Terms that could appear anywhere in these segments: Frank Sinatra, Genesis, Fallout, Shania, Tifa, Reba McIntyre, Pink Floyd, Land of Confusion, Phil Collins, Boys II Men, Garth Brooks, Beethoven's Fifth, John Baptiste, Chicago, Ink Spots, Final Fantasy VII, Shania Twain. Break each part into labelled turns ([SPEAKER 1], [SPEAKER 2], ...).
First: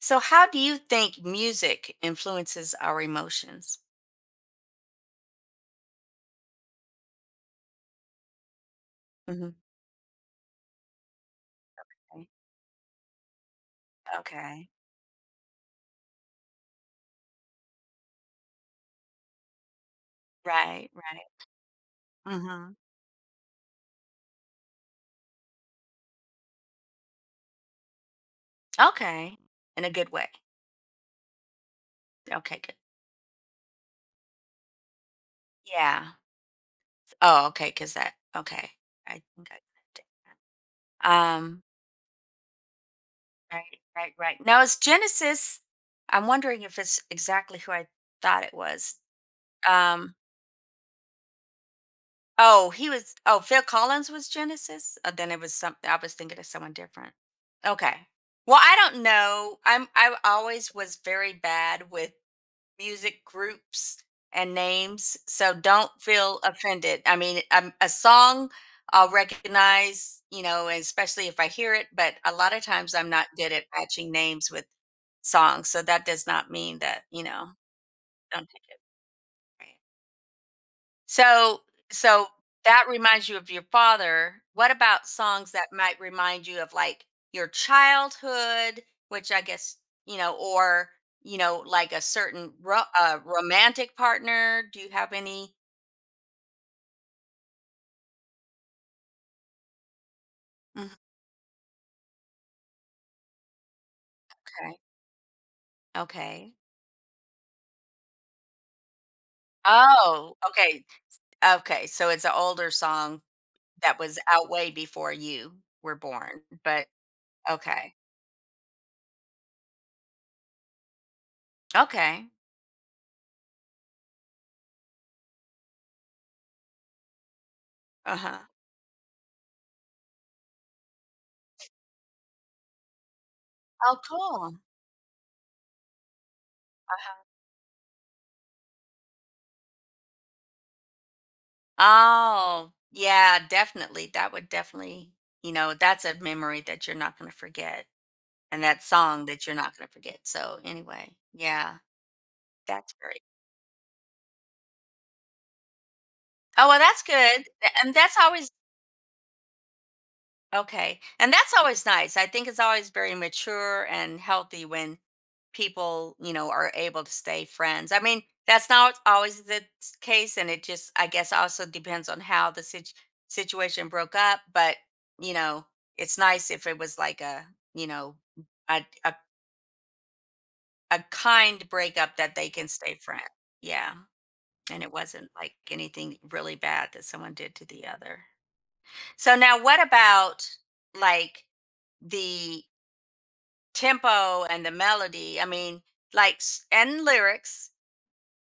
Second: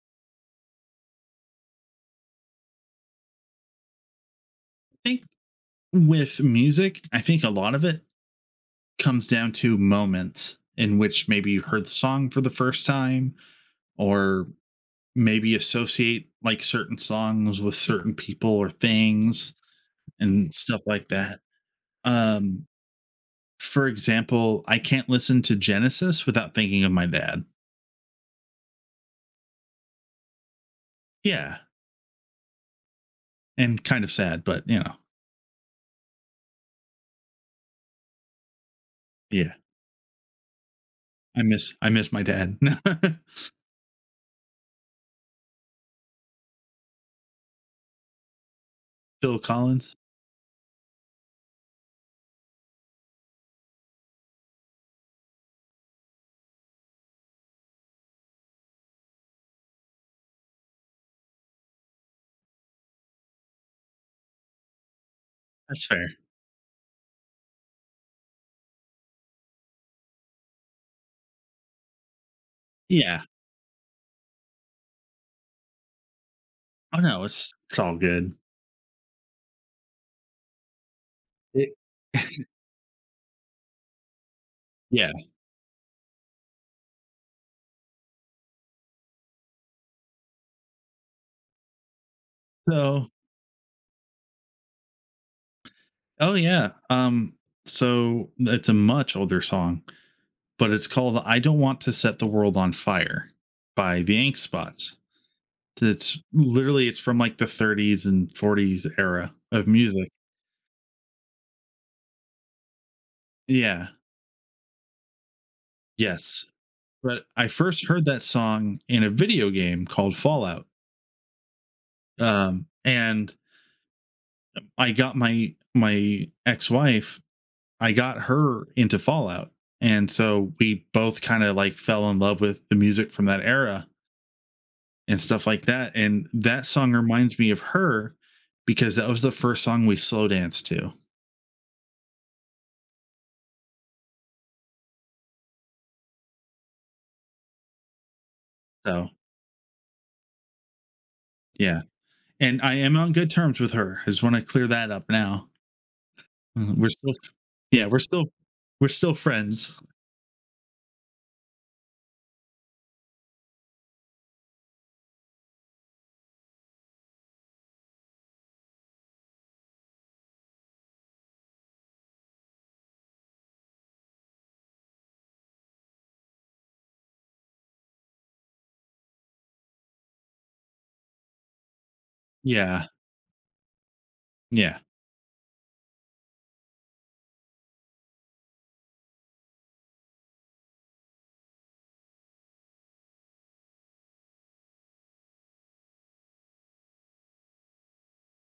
[SPEAKER 1] So, how do you think music influences our emotions?
[SPEAKER 2] I think With music, I think a lot of it comes
[SPEAKER 1] Hmm.
[SPEAKER 2] down to moments in which maybe you heard the
[SPEAKER 1] Okay.
[SPEAKER 2] song for the first time or
[SPEAKER 1] Okay.
[SPEAKER 2] maybe associate like certain songs with certain people or things and stuff
[SPEAKER 1] Right.
[SPEAKER 2] like
[SPEAKER 1] Right.
[SPEAKER 2] that. Um
[SPEAKER 1] Hmm.
[SPEAKER 2] for example, I can't listen to Genesis without thinking of my dad.
[SPEAKER 1] Okay. In a good way.
[SPEAKER 2] Yeah,
[SPEAKER 1] Okay. Good.
[SPEAKER 2] and kind of sad, but
[SPEAKER 1] Yeah. Oh, okay. Because that, okay. I think
[SPEAKER 2] yeah.
[SPEAKER 1] I got
[SPEAKER 2] I
[SPEAKER 1] Um,
[SPEAKER 2] miss I miss my dad.
[SPEAKER 1] right. Right. Right. Now, it's Genesis. I'm wondering if it's exactly who I thought it was.
[SPEAKER 2] Phil Collins.
[SPEAKER 1] Um. Oh, he was Phil Collins was Genesis? Then it was something. I was thinking of someone different. Okay. Well, I don't know. I always was very bad with music groups and names, so
[SPEAKER 2] That's
[SPEAKER 1] don't
[SPEAKER 2] fair.
[SPEAKER 1] feel offended. I mean, a song I'll recognize, you know, and especially if I hear it, but a lot of times I'm
[SPEAKER 2] Yeah.
[SPEAKER 1] not good at matching names with songs, so that does not mean
[SPEAKER 2] Oh
[SPEAKER 1] that,
[SPEAKER 2] no,
[SPEAKER 1] you know,
[SPEAKER 2] it's all good.
[SPEAKER 1] don't take it right. So
[SPEAKER 2] It,
[SPEAKER 1] so that reminds you of your father. What about
[SPEAKER 2] yeah.
[SPEAKER 1] songs that might remind you of like your childhood, which I guess, you know, or, you know, like a certain
[SPEAKER 2] So
[SPEAKER 1] romantic partner? Do you have any?
[SPEAKER 2] oh yeah. So it's a much older song, but it's
[SPEAKER 1] Mhm.
[SPEAKER 2] called I Don't Want to Set the World on Fire by the Ink
[SPEAKER 1] Okay.
[SPEAKER 2] Spots. It's
[SPEAKER 1] Okay.
[SPEAKER 2] literally it's from like the 30s and 40s era of music.
[SPEAKER 1] Oh, okay. Okay. So it's an older song
[SPEAKER 2] Yeah.
[SPEAKER 1] that was out way before you were born,
[SPEAKER 2] Yes.
[SPEAKER 1] but
[SPEAKER 2] But I first
[SPEAKER 1] okay.
[SPEAKER 2] heard that song in a video game called Fallout.
[SPEAKER 1] Okay.
[SPEAKER 2] And I got my ex-wife, I
[SPEAKER 1] Uh
[SPEAKER 2] got
[SPEAKER 1] huh.
[SPEAKER 2] her into Fallout. And so we both kind of like fell in love with the music from that era
[SPEAKER 1] Oh, cool.
[SPEAKER 2] and stuff like that. And that song
[SPEAKER 1] Uh-huh.
[SPEAKER 2] reminds me of her because that was the first song we slow danced to.
[SPEAKER 1] Oh, yeah, definitely. That would definitely, you know, that's a memory that you're not going to forget and that
[SPEAKER 2] So
[SPEAKER 1] song that you're not going to forget. So, anyway, yeah,
[SPEAKER 2] yeah, and I
[SPEAKER 1] that's
[SPEAKER 2] am on
[SPEAKER 1] great.
[SPEAKER 2] good terms with her. I just want to clear that up now.
[SPEAKER 1] Oh,
[SPEAKER 2] Mhm.
[SPEAKER 1] well,
[SPEAKER 2] We're
[SPEAKER 1] that's
[SPEAKER 2] still,
[SPEAKER 1] good.
[SPEAKER 2] yeah,
[SPEAKER 1] And that's always
[SPEAKER 2] we're still friends.
[SPEAKER 1] okay. And that's always nice. I think it's always very mature and healthy when people, you know, are able to stay friends. I mean, that's not always the case. And it just, I guess, also depends on how the situation broke up. But, you know, it's nice if it was like you know, a, a, a kind breakup that they can
[SPEAKER 2] Yeah,
[SPEAKER 1] stay friends. Yeah.
[SPEAKER 2] yeah,
[SPEAKER 1] And it wasn't like anything really bad that someone did to the other. So now what about like the tempo and the melody? I mean, like and lyrics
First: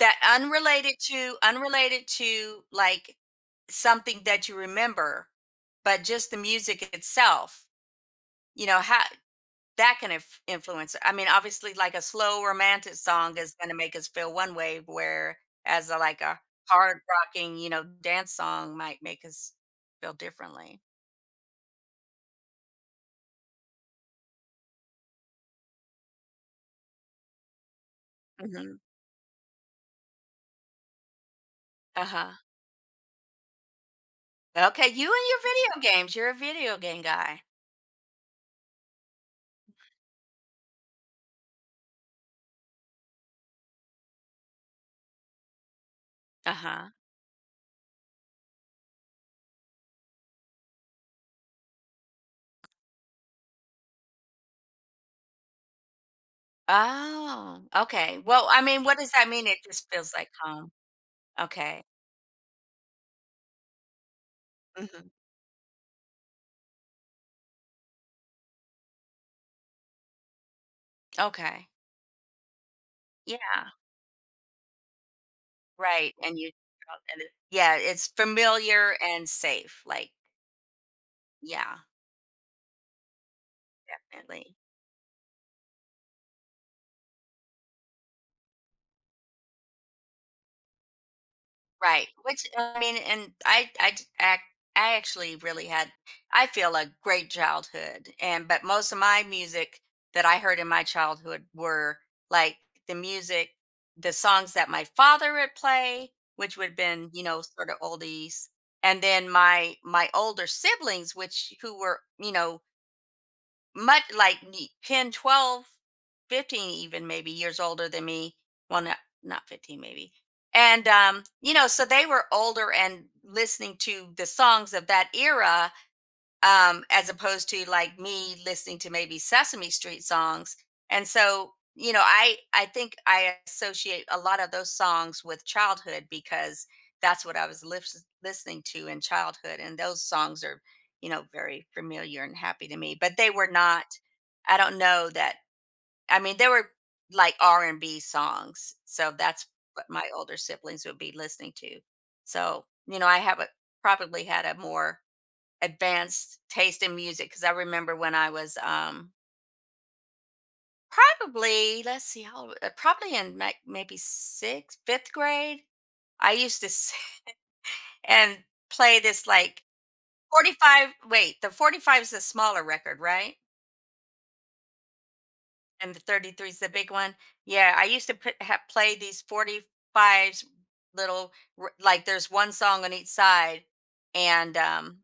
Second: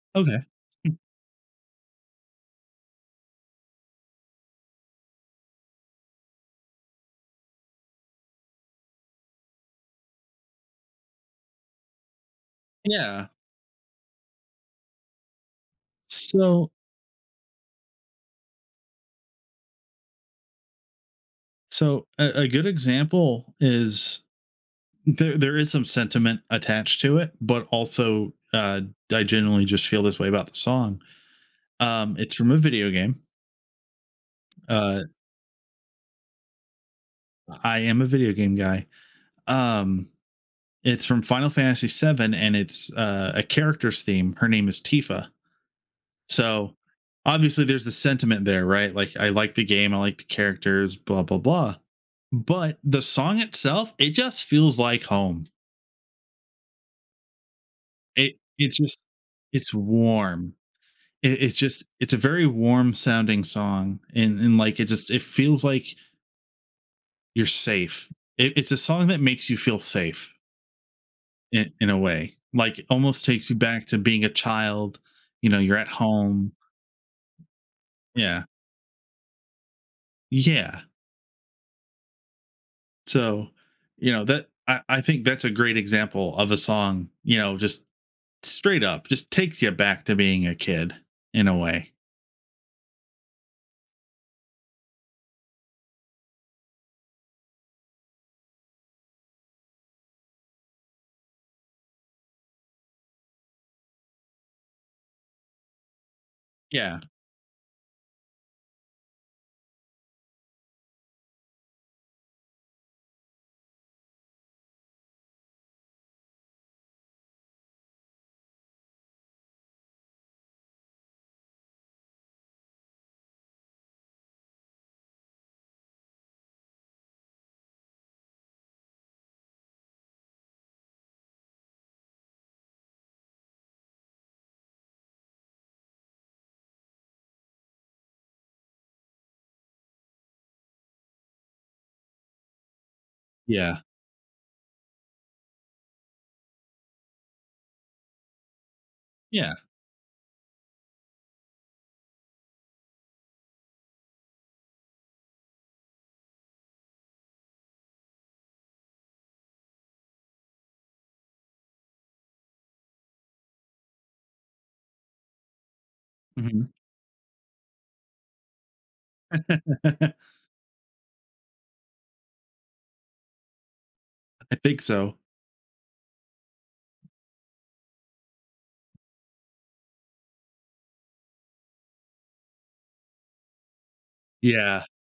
[SPEAKER 1] That
[SPEAKER 2] okay.
[SPEAKER 1] unrelated
[SPEAKER 2] Mm,
[SPEAKER 1] to unrelated to, like, something that you remember, but just the music itself, you know, how that can influence it. I mean, obviously, like, a slow romantic
[SPEAKER 2] yeah.
[SPEAKER 1] song is gonna make us feel one way, whereas a
[SPEAKER 2] So,
[SPEAKER 1] hard rocking, you know, dance song might make us feel differently.
[SPEAKER 2] so a good example is there. There is some sentiment attached to it, but also
[SPEAKER 1] Mhm.
[SPEAKER 2] I generally just feel this way about the song.
[SPEAKER 1] Uh-huh.
[SPEAKER 2] It's from a video game.
[SPEAKER 1] Okay, you and
[SPEAKER 2] Uh,
[SPEAKER 1] your video games, you're a video game guy.
[SPEAKER 2] I am a video game guy. Um, it's from Final Fantasy VII, and it's a character's theme. Her name is Tifa. So
[SPEAKER 1] Uh-huh.
[SPEAKER 2] obviously, there's the sentiment there, right? Like, I like the game, I like the characters, blah blah blah. But the song itself, it just feels like home.
[SPEAKER 1] Oh, okay.
[SPEAKER 2] It
[SPEAKER 1] Well, I
[SPEAKER 2] it's
[SPEAKER 1] mean, what
[SPEAKER 2] just
[SPEAKER 1] does that mean? It
[SPEAKER 2] it's
[SPEAKER 1] just feels like
[SPEAKER 2] warm.
[SPEAKER 1] home.
[SPEAKER 2] It, it's just
[SPEAKER 1] Okay.
[SPEAKER 2] it's a very warm sounding song, and like it
[SPEAKER 1] Mhm.
[SPEAKER 2] just it feels like you're safe. It, it's a song that makes you feel safe.
[SPEAKER 1] Okay.
[SPEAKER 2] In a way. Like almost takes you
[SPEAKER 1] Yeah.
[SPEAKER 2] back to being a child. You know, you're at
[SPEAKER 1] Right. And you
[SPEAKER 2] home.
[SPEAKER 1] and it, yeah, it's
[SPEAKER 2] Yeah.
[SPEAKER 1] familiar and safe. Like,
[SPEAKER 2] Yeah.
[SPEAKER 1] yeah,
[SPEAKER 2] So, you know, that
[SPEAKER 1] definitely.
[SPEAKER 2] I think that's a great example of a song, you know, just straight up, just takes you back to being a kid in a way.
[SPEAKER 1] Right. Which I mean, and I d- ac- I actually really had I feel a great childhood. And but most of my music that I heard in my childhood were like the music, the songs that my father would play, which would have
[SPEAKER 2] Yeah.
[SPEAKER 1] been, you know, sort of oldies. And then my older siblings, which who were, you know, much like me, 10, 12, 15, even maybe years older than me. Well, not, not 15 maybe. And, you know, so they were older and listening to the songs of that era as opposed to like me listening to maybe Sesame Street songs. And so, you know, I think I associate a lot of those songs with childhood because that's what I was listening to in childhood, and those songs are, you know, very familiar and happy to me. But they were
[SPEAKER 2] Yeah.
[SPEAKER 1] not. I don't know that. I mean, they were like R&B songs, so that's
[SPEAKER 2] Yeah.
[SPEAKER 1] what my older siblings would be listening to. So, you know, I have a probably had a more advanced taste in music because I remember when I was probably let's see probably in like maybe sixth fifth grade I used
[SPEAKER 2] Mhm.
[SPEAKER 1] to and play this like
[SPEAKER 2] I
[SPEAKER 1] 45, wait, the 45 is the smaller record, right?
[SPEAKER 2] think so.
[SPEAKER 1] And the 33 is the big one. Yeah, I used to put, ha play these 45s little like there's one song on each side and
[SPEAKER 2] Yeah.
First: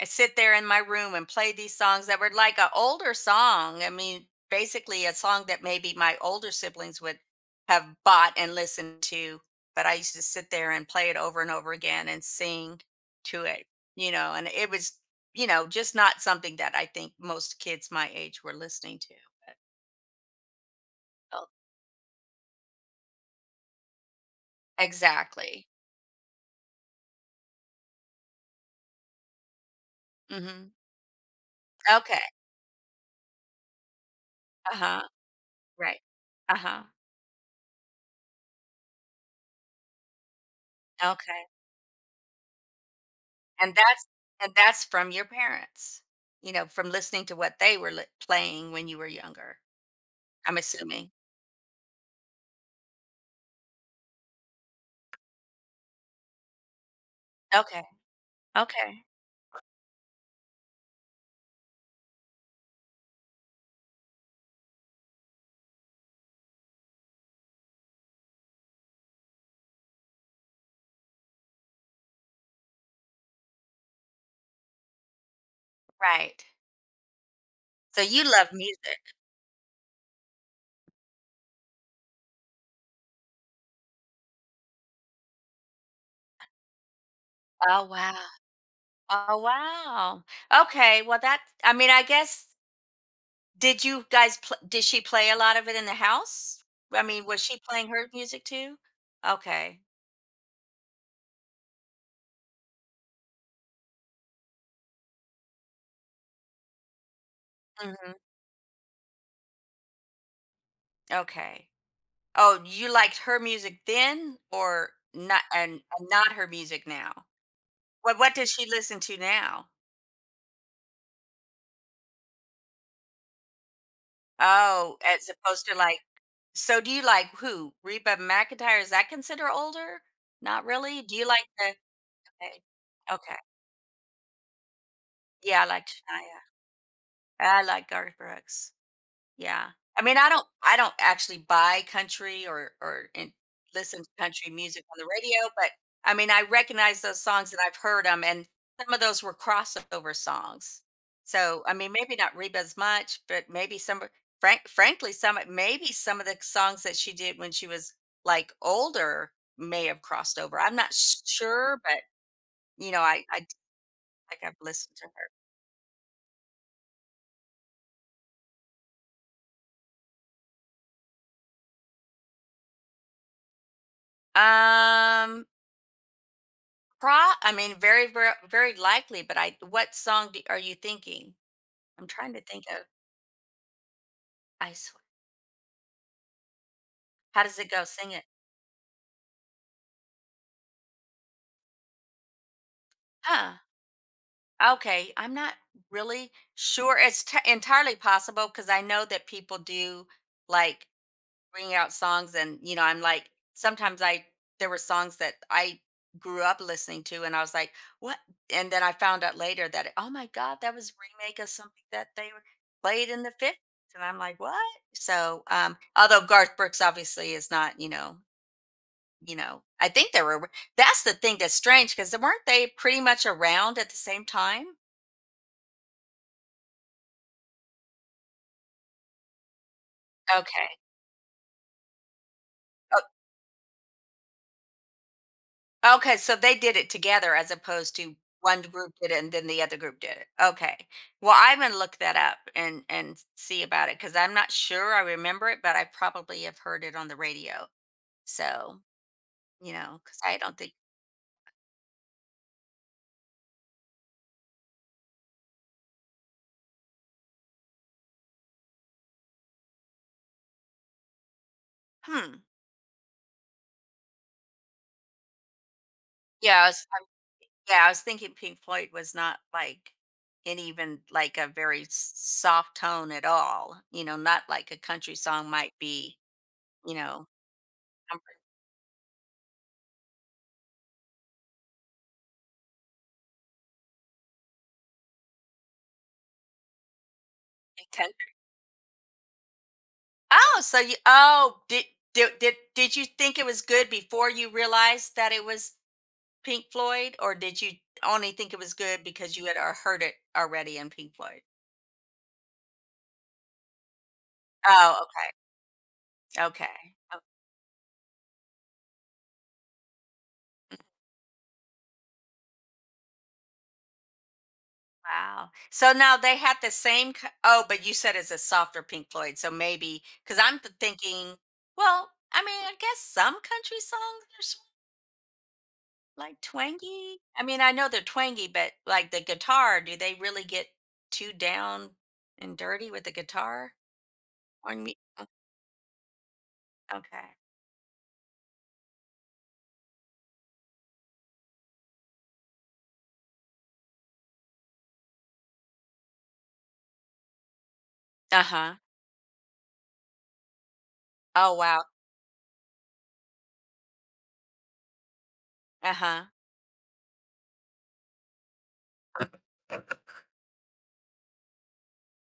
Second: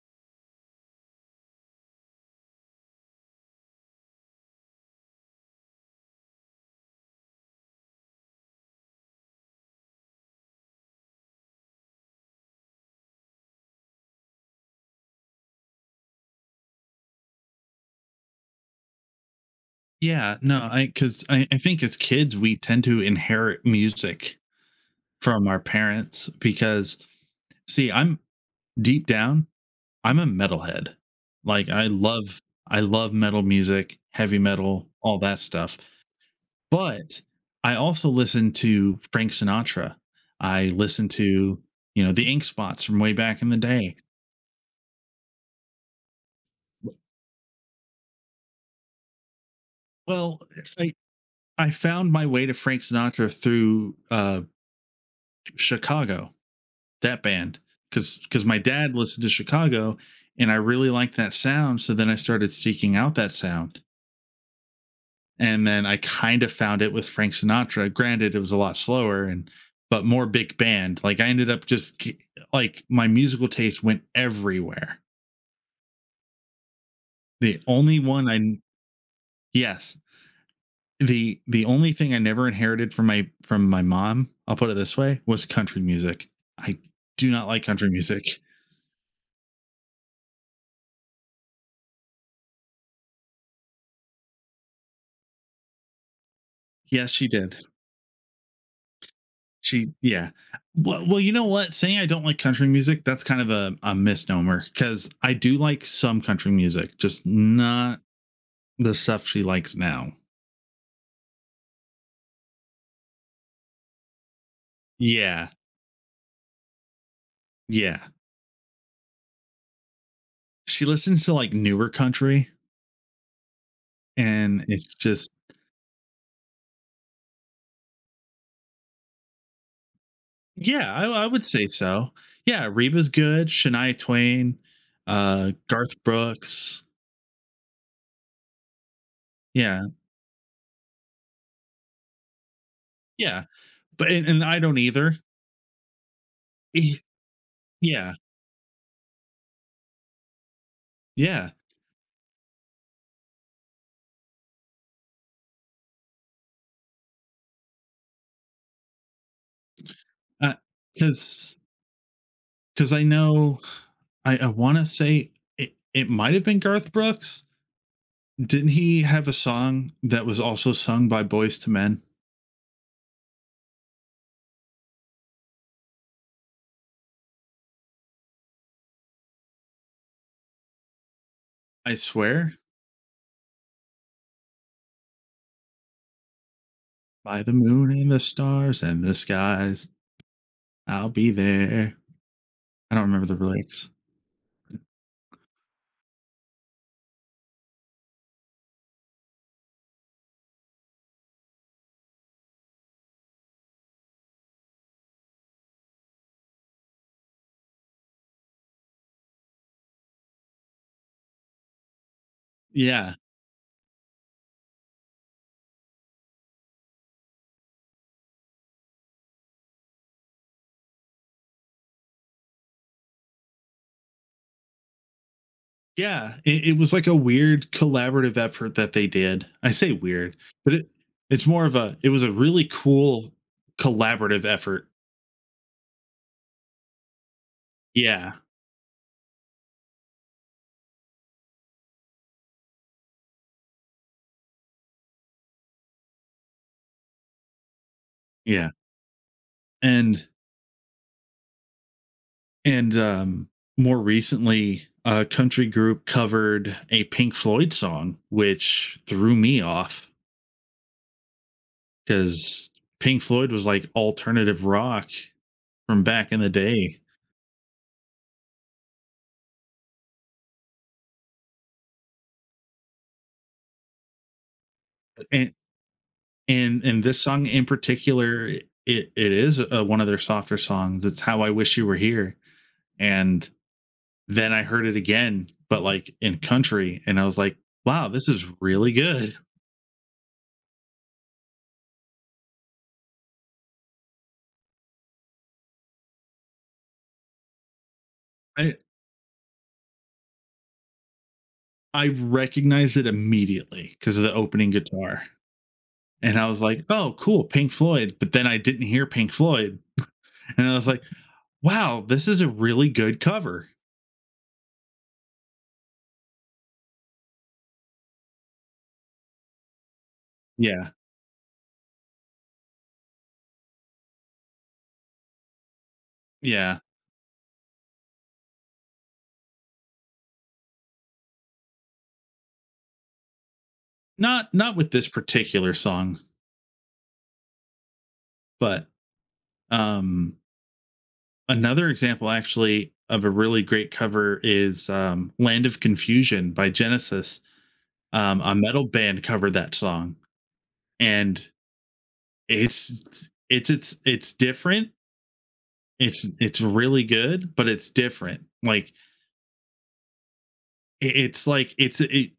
[SPEAKER 1] I sit there in my room and play these songs that were like an older song. I mean, basically a song that maybe my older siblings would have bought and listened to, but I used to sit there and play it over and over again and sing to it, you know, and it was, you know, just not something that I think most kids my age were listening to.
[SPEAKER 2] Yeah. No, I because I think as kids we tend to inherit music from our
[SPEAKER 1] Exactly.
[SPEAKER 2] parents because see, I'm deep down I'm a
[SPEAKER 1] Mhm.
[SPEAKER 2] metalhead. Like, I
[SPEAKER 1] Okay.
[SPEAKER 2] love I love metal music, heavy metal,
[SPEAKER 1] Uh-huh.
[SPEAKER 2] all that stuff,
[SPEAKER 1] Right. Uh-huh.
[SPEAKER 2] but I also listen to Frank Sinatra. I listen
[SPEAKER 1] Okay.
[SPEAKER 2] to, you know, the Ink Spots from way back in the
[SPEAKER 1] And
[SPEAKER 2] day.
[SPEAKER 1] that's and that's from your parents, you know, from listening to what they were li playing when you were younger,
[SPEAKER 2] Well,
[SPEAKER 1] I'm
[SPEAKER 2] I
[SPEAKER 1] assuming.
[SPEAKER 2] I found my way to Frank Sinatra through, Chicago, that band,
[SPEAKER 1] Okay.
[SPEAKER 2] because my dad
[SPEAKER 1] Okay.
[SPEAKER 2] listened to Chicago, and I really liked that sound, so then I started seeking out that sound. And then I kind of found it with Frank Sinatra. Granted, it was a lot slower and but more big band. Like I ended up just like my musical taste went everywhere.
[SPEAKER 1] Right.
[SPEAKER 2] The only
[SPEAKER 1] So you
[SPEAKER 2] one
[SPEAKER 1] love
[SPEAKER 2] I
[SPEAKER 1] music.
[SPEAKER 2] Yes, the only thing I never inherited from my mom, I'll put it this way, was country music. I do not like
[SPEAKER 1] Oh,
[SPEAKER 2] country
[SPEAKER 1] wow.
[SPEAKER 2] music.
[SPEAKER 1] Oh, wow. Okay, well, that I mean, I guess did you guys pl did she play a lot of it in the house? I
[SPEAKER 2] Yes, she
[SPEAKER 1] mean, was
[SPEAKER 2] did.
[SPEAKER 1] she playing her music too? Okay.
[SPEAKER 2] She yeah. Well, well, you know what? Saying I don't like country music, that's kind of a misnomer because I do like some country music, just not
[SPEAKER 1] Mhm.
[SPEAKER 2] the stuff she likes now.
[SPEAKER 1] Okay. Oh, you liked her music then or not
[SPEAKER 2] Yeah.
[SPEAKER 1] and and not her music now?
[SPEAKER 2] Yeah.
[SPEAKER 1] What does she listen to now?
[SPEAKER 2] She listens to like newer country and it's
[SPEAKER 1] Oh, as
[SPEAKER 2] just
[SPEAKER 1] opposed to like so do you like who? Reba McIntyre, is that considered older? Not
[SPEAKER 2] yeah,
[SPEAKER 1] really?
[SPEAKER 2] I,
[SPEAKER 1] Do
[SPEAKER 2] I
[SPEAKER 1] you
[SPEAKER 2] would
[SPEAKER 1] like
[SPEAKER 2] say
[SPEAKER 1] the
[SPEAKER 2] so.
[SPEAKER 1] okay.
[SPEAKER 2] Yeah, Reba's
[SPEAKER 1] Okay.
[SPEAKER 2] good, Shania Twain,
[SPEAKER 1] Yeah, I like
[SPEAKER 2] Garth
[SPEAKER 1] Shania.
[SPEAKER 2] Brooks.
[SPEAKER 1] I like Garth Brooks. Yeah.
[SPEAKER 2] Yeah.
[SPEAKER 1] I mean, I don't actually buy country or
[SPEAKER 2] Yeah.
[SPEAKER 1] listen to
[SPEAKER 2] But and
[SPEAKER 1] country
[SPEAKER 2] I don't
[SPEAKER 1] music on the
[SPEAKER 2] either.
[SPEAKER 1] radio, but I mean, I
[SPEAKER 2] Eh,
[SPEAKER 1] recognize those songs and I've heard
[SPEAKER 2] yeah.
[SPEAKER 1] them and some of those were crossover songs.
[SPEAKER 2] Yeah.
[SPEAKER 1] So, I mean, maybe not Reba as much, but maybe some frankly some maybe some of the songs that she did when she was like older may have crossed
[SPEAKER 2] Uh,
[SPEAKER 1] over. I'm not
[SPEAKER 2] cuz
[SPEAKER 1] sure, but you
[SPEAKER 2] cuz
[SPEAKER 1] know,
[SPEAKER 2] I
[SPEAKER 1] I
[SPEAKER 2] know I,
[SPEAKER 1] like
[SPEAKER 2] I
[SPEAKER 1] I've
[SPEAKER 2] want to
[SPEAKER 1] listened to her.
[SPEAKER 2] say it, it might have been Garth Brooks. Didn't he have a song that was also sung by Boys to Men?
[SPEAKER 1] Um Pro I mean, very, very, very likely, but I what song do are you thinking?
[SPEAKER 2] I
[SPEAKER 1] I'm trying to
[SPEAKER 2] swear
[SPEAKER 1] think of I swear
[SPEAKER 2] by
[SPEAKER 1] how
[SPEAKER 2] the
[SPEAKER 1] does it go?
[SPEAKER 2] moon and
[SPEAKER 1] Sing
[SPEAKER 2] the
[SPEAKER 1] it.
[SPEAKER 2] stars and the skies, I'll be there. I don't remember the
[SPEAKER 1] Huh,
[SPEAKER 2] lyrics. Mm.
[SPEAKER 1] okay, I'm not really sure. It's t entirely possible because I know that people do, like, bring out songs and you know I'm like sometimes I there were songs that I grew up listening to and I was like what, and then I found out later that oh my god that was a remake of something that they were played
[SPEAKER 2] Yeah.
[SPEAKER 1] in the 50s, and I'm like what. So although Garth Brooks obviously is not, you know, you know I think there were that's the thing that's strange because weren't they pretty much around at the same time?
[SPEAKER 2] Yeah, it was like a weird collaborative effort that they did. I say weird,
[SPEAKER 1] Okay.
[SPEAKER 2] but it it's more of a it was a really cool collaborative effort.
[SPEAKER 1] Okay, so they did it together as opposed to
[SPEAKER 2] Yeah,
[SPEAKER 1] one group did it and then the other group did it. Okay. Well, I'm gonna look that up and see about it because I'm not sure I remember it, but I probably have heard it on the radio.
[SPEAKER 2] yeah,
[SPEAKER 1] So you know, because
[SPEAKER 2] and
[SPEAKER 1] I don't think.
[SPEAKER 2] and, um, more recently, a country group covered a Pink Floyd song, which threw me off
[SPEAKER 1] Hmm.
[SPEAKER 2] because Pink Floyd was, like, alternative rock from back in the
[SPEAKER 1] Yeah.
[SPEAKER 2] day,
[SPEAKER 1] Yeah. I was thinking Pink Floyd was not like in even like a very soft tone at all. You know, not like a country song
[SPEAKER 2] and
[SPEAKER 1] might be.
[SPEAKER 2] and
[SPEAKER 1] You
[SPEAKER 2] and this
[SPEAKER 1] know,
[SPEAKER 2] song in particular, it is, one of their softer songs, it's "How I Wish You Were Here," and then I heard it again, but, like, in country, and I was like, "Wow, this is really good."
[SPEAKER 1] oh, so you did did you think it was good before you realized that it was Pink Floyd, or did you only think it was good because you had heard it already in Pink Floyd?
[SPEAKER 2] I recognized it immediately because of the opening
[SPEAKER 1] Oh,
[SPEAKER 2] guitar.
[SPEAKER 1] okay.
[SPEAKER 2] And I was like,
[SPEAKER 1] Okay.
[SPEAKER 2] oh,
[SPEAKER 1] Oh,
[SPEAKER 2] cool, Pink Floyd. But then I didn't hear Pink Floyd. And I was like, wow, this is a really good cover.
[SPEAKER 1] wow. So now they had the same k oh, but you said it's a softer Pink Floyd, so maybe because 'cause I'm
[SPEAKER 2] Yeah.
[SPEAKER 1] thinking, well, I mean, I guess some country songs are like
[SPEAKER 2] Yeah.
[SPEAKER 1] twangy? I mean, I know they're twangy, but like the guitar, do they really get too down and dirty with the guitar
[SPEAKER 2] Not
[SPEAKER 1] on
[SPEAKER 2] with
[SPEAKER 1] me?
[SPEAKER 2] this
[SPEAKER 1] Oh,
[SPEAKER 2] particular song,
[SPEAKER 1] okay.
[SPEAKER 2] but um another example actually of a really great cover is Land of Confusion by Genesis.
[SPEAKER 1] Uh
[SPEAKER 2] A
[SPEAKER 1] huh.
[SPEAKER 2] metal band covered that song and
[SPEAKER 1] Oh wow.
[SPEAKER 2] it's different,
[SPEAKER 1] Uh huh.
[SPEAKER 2] it's really good but it's different, like it's like it's it,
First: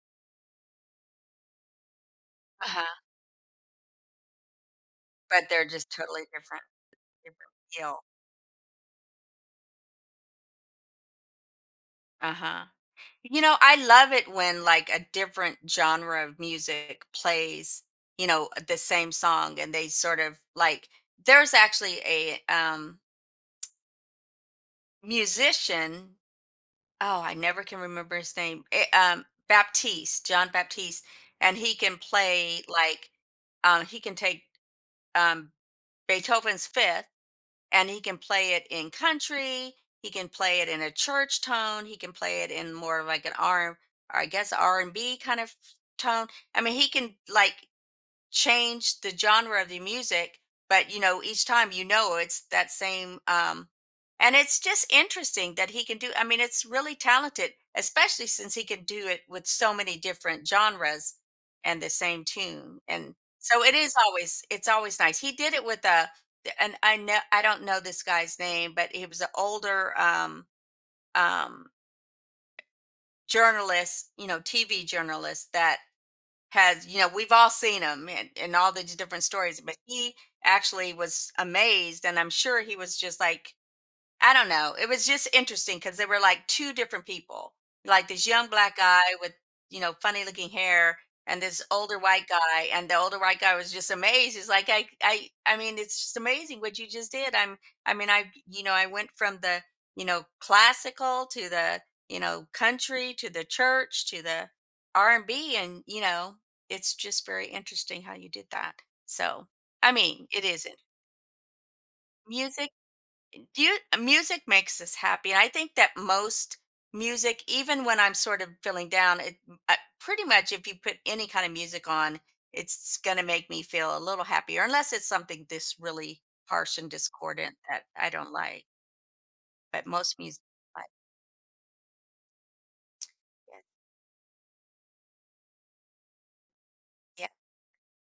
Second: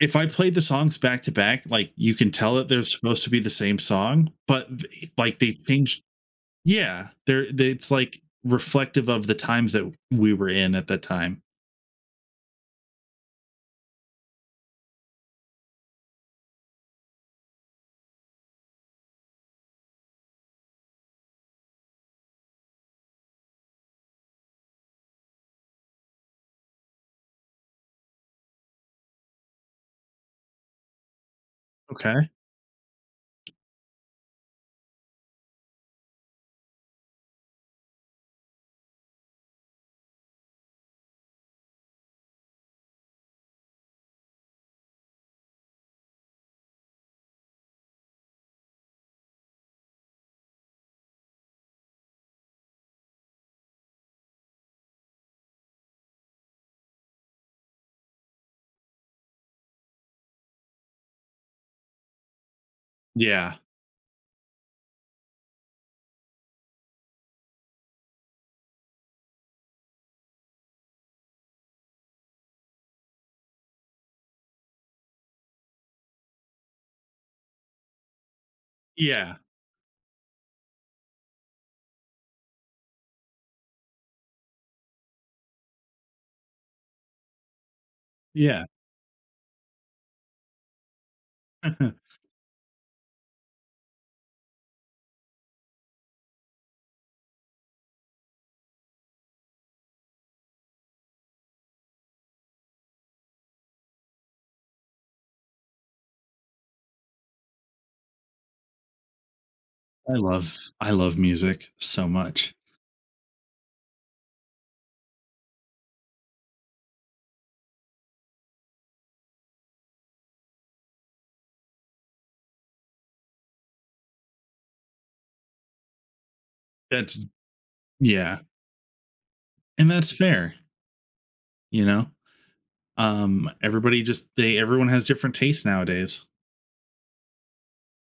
[SPEAKER 2] if I played the songs back to back like you can tell that
[SPEAKER 1] Uh
[SPEAKER 2] they're
[SPEAKER 1] huh.
[SPEAKER 2] supposed to be the same song but like
[SPEAKER 1] But
[SPEAKER 2] they
[SPEAKER 1] they're just
[SPEAKER 2] changed.
[SPEAKER 1] totally different,
[SPEAKER 2] Yeah,
[SPEAKER 1] different
[SPEAKER 2] it's
[SPEAKER 1] feel.
[SPEAKER 2] like reflective of the times that we were in at that time.
[SPEAKER 1] Uh huh. You know, I love it when like a different genre of music plays. You know, the same song, and they sort of like. There's actually a musician, oh, I never can remember his name. Baptiste, John Baptiste, and he can
[SPEAKER 2] Okay.
[SPEAKER 1] play like he can take um, Beethoven's Fifth, and he can play it in country. He can play it in a church tone. He can play it in more of like an R, or I guess R&B kind of tone. I mean, he can like change the genre of the music but you know each time you know it's that same and it's just interesting that he can do, I mean it's really talented, especially since he can do it with so many different genres and the same tune, and
[SPEAKER 2] Yeah.
[SPEAKER 1] so it is always it's always nice. He did it with a and I know I don't know this guy's name, but he was an older um journalist, you know, TV journalist that has, you know, we've all seen him and all these different
[SPEAKER 2] Yeah.
[SPEAKER 1] stories, but he actually was amazed and I'm sure he was just like I don't know. It was just interesting because they were like two different people, like this young
[SPEAKER 2] Yeah.
[SPEAKER 1] black guy with, you know, funny looking hair and this
[SPEAKER 2] i
[SPEAKER 1] older white guy. And the older white guy was just amazed. He's like, I mean, it's just amazing what you just did. I'm, I mean, I, you know, I went from the, you know, classical to the, you know, country to the church to the R&B. And, you know, it's just very interesting how you did that. So, I mean, it
[SPEAKER 2] love
[SPEAKER 1] isn't.
[SPEAKER 2] i love music so much.
[SPEAKER 1] Music you music makes us happy and I think that most music even when I'm sort of feeling down it uh, pretty much if you put any kind of music on it's going to make me feel a little happier unless it's something this really harsh and
[SPEAKER 2] That's
[SPEAKER 1] discordant that I don't
[SPEAKER 2] yeah.
[SPEAKER 1] like but
[SPEAKER 2] And that's
[SPEAKER 1] most music
[SPEAKER 2] fair,
[SPEAKER 1] I-
[SPEAKER 2] you know,
[SPEAKER 1] yeah
[SPEAKER 2] everybody just they everyone has different tastes nowadays.
[SPEAKER 1] yeah.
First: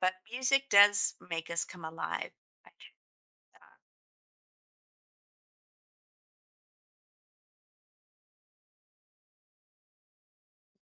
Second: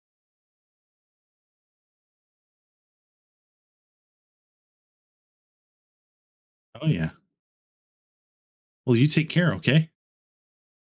[SPEAKER 1] But music does make us come alive I- think.
[SPEAKER 2] Oh yeah. Well, you take care, okay?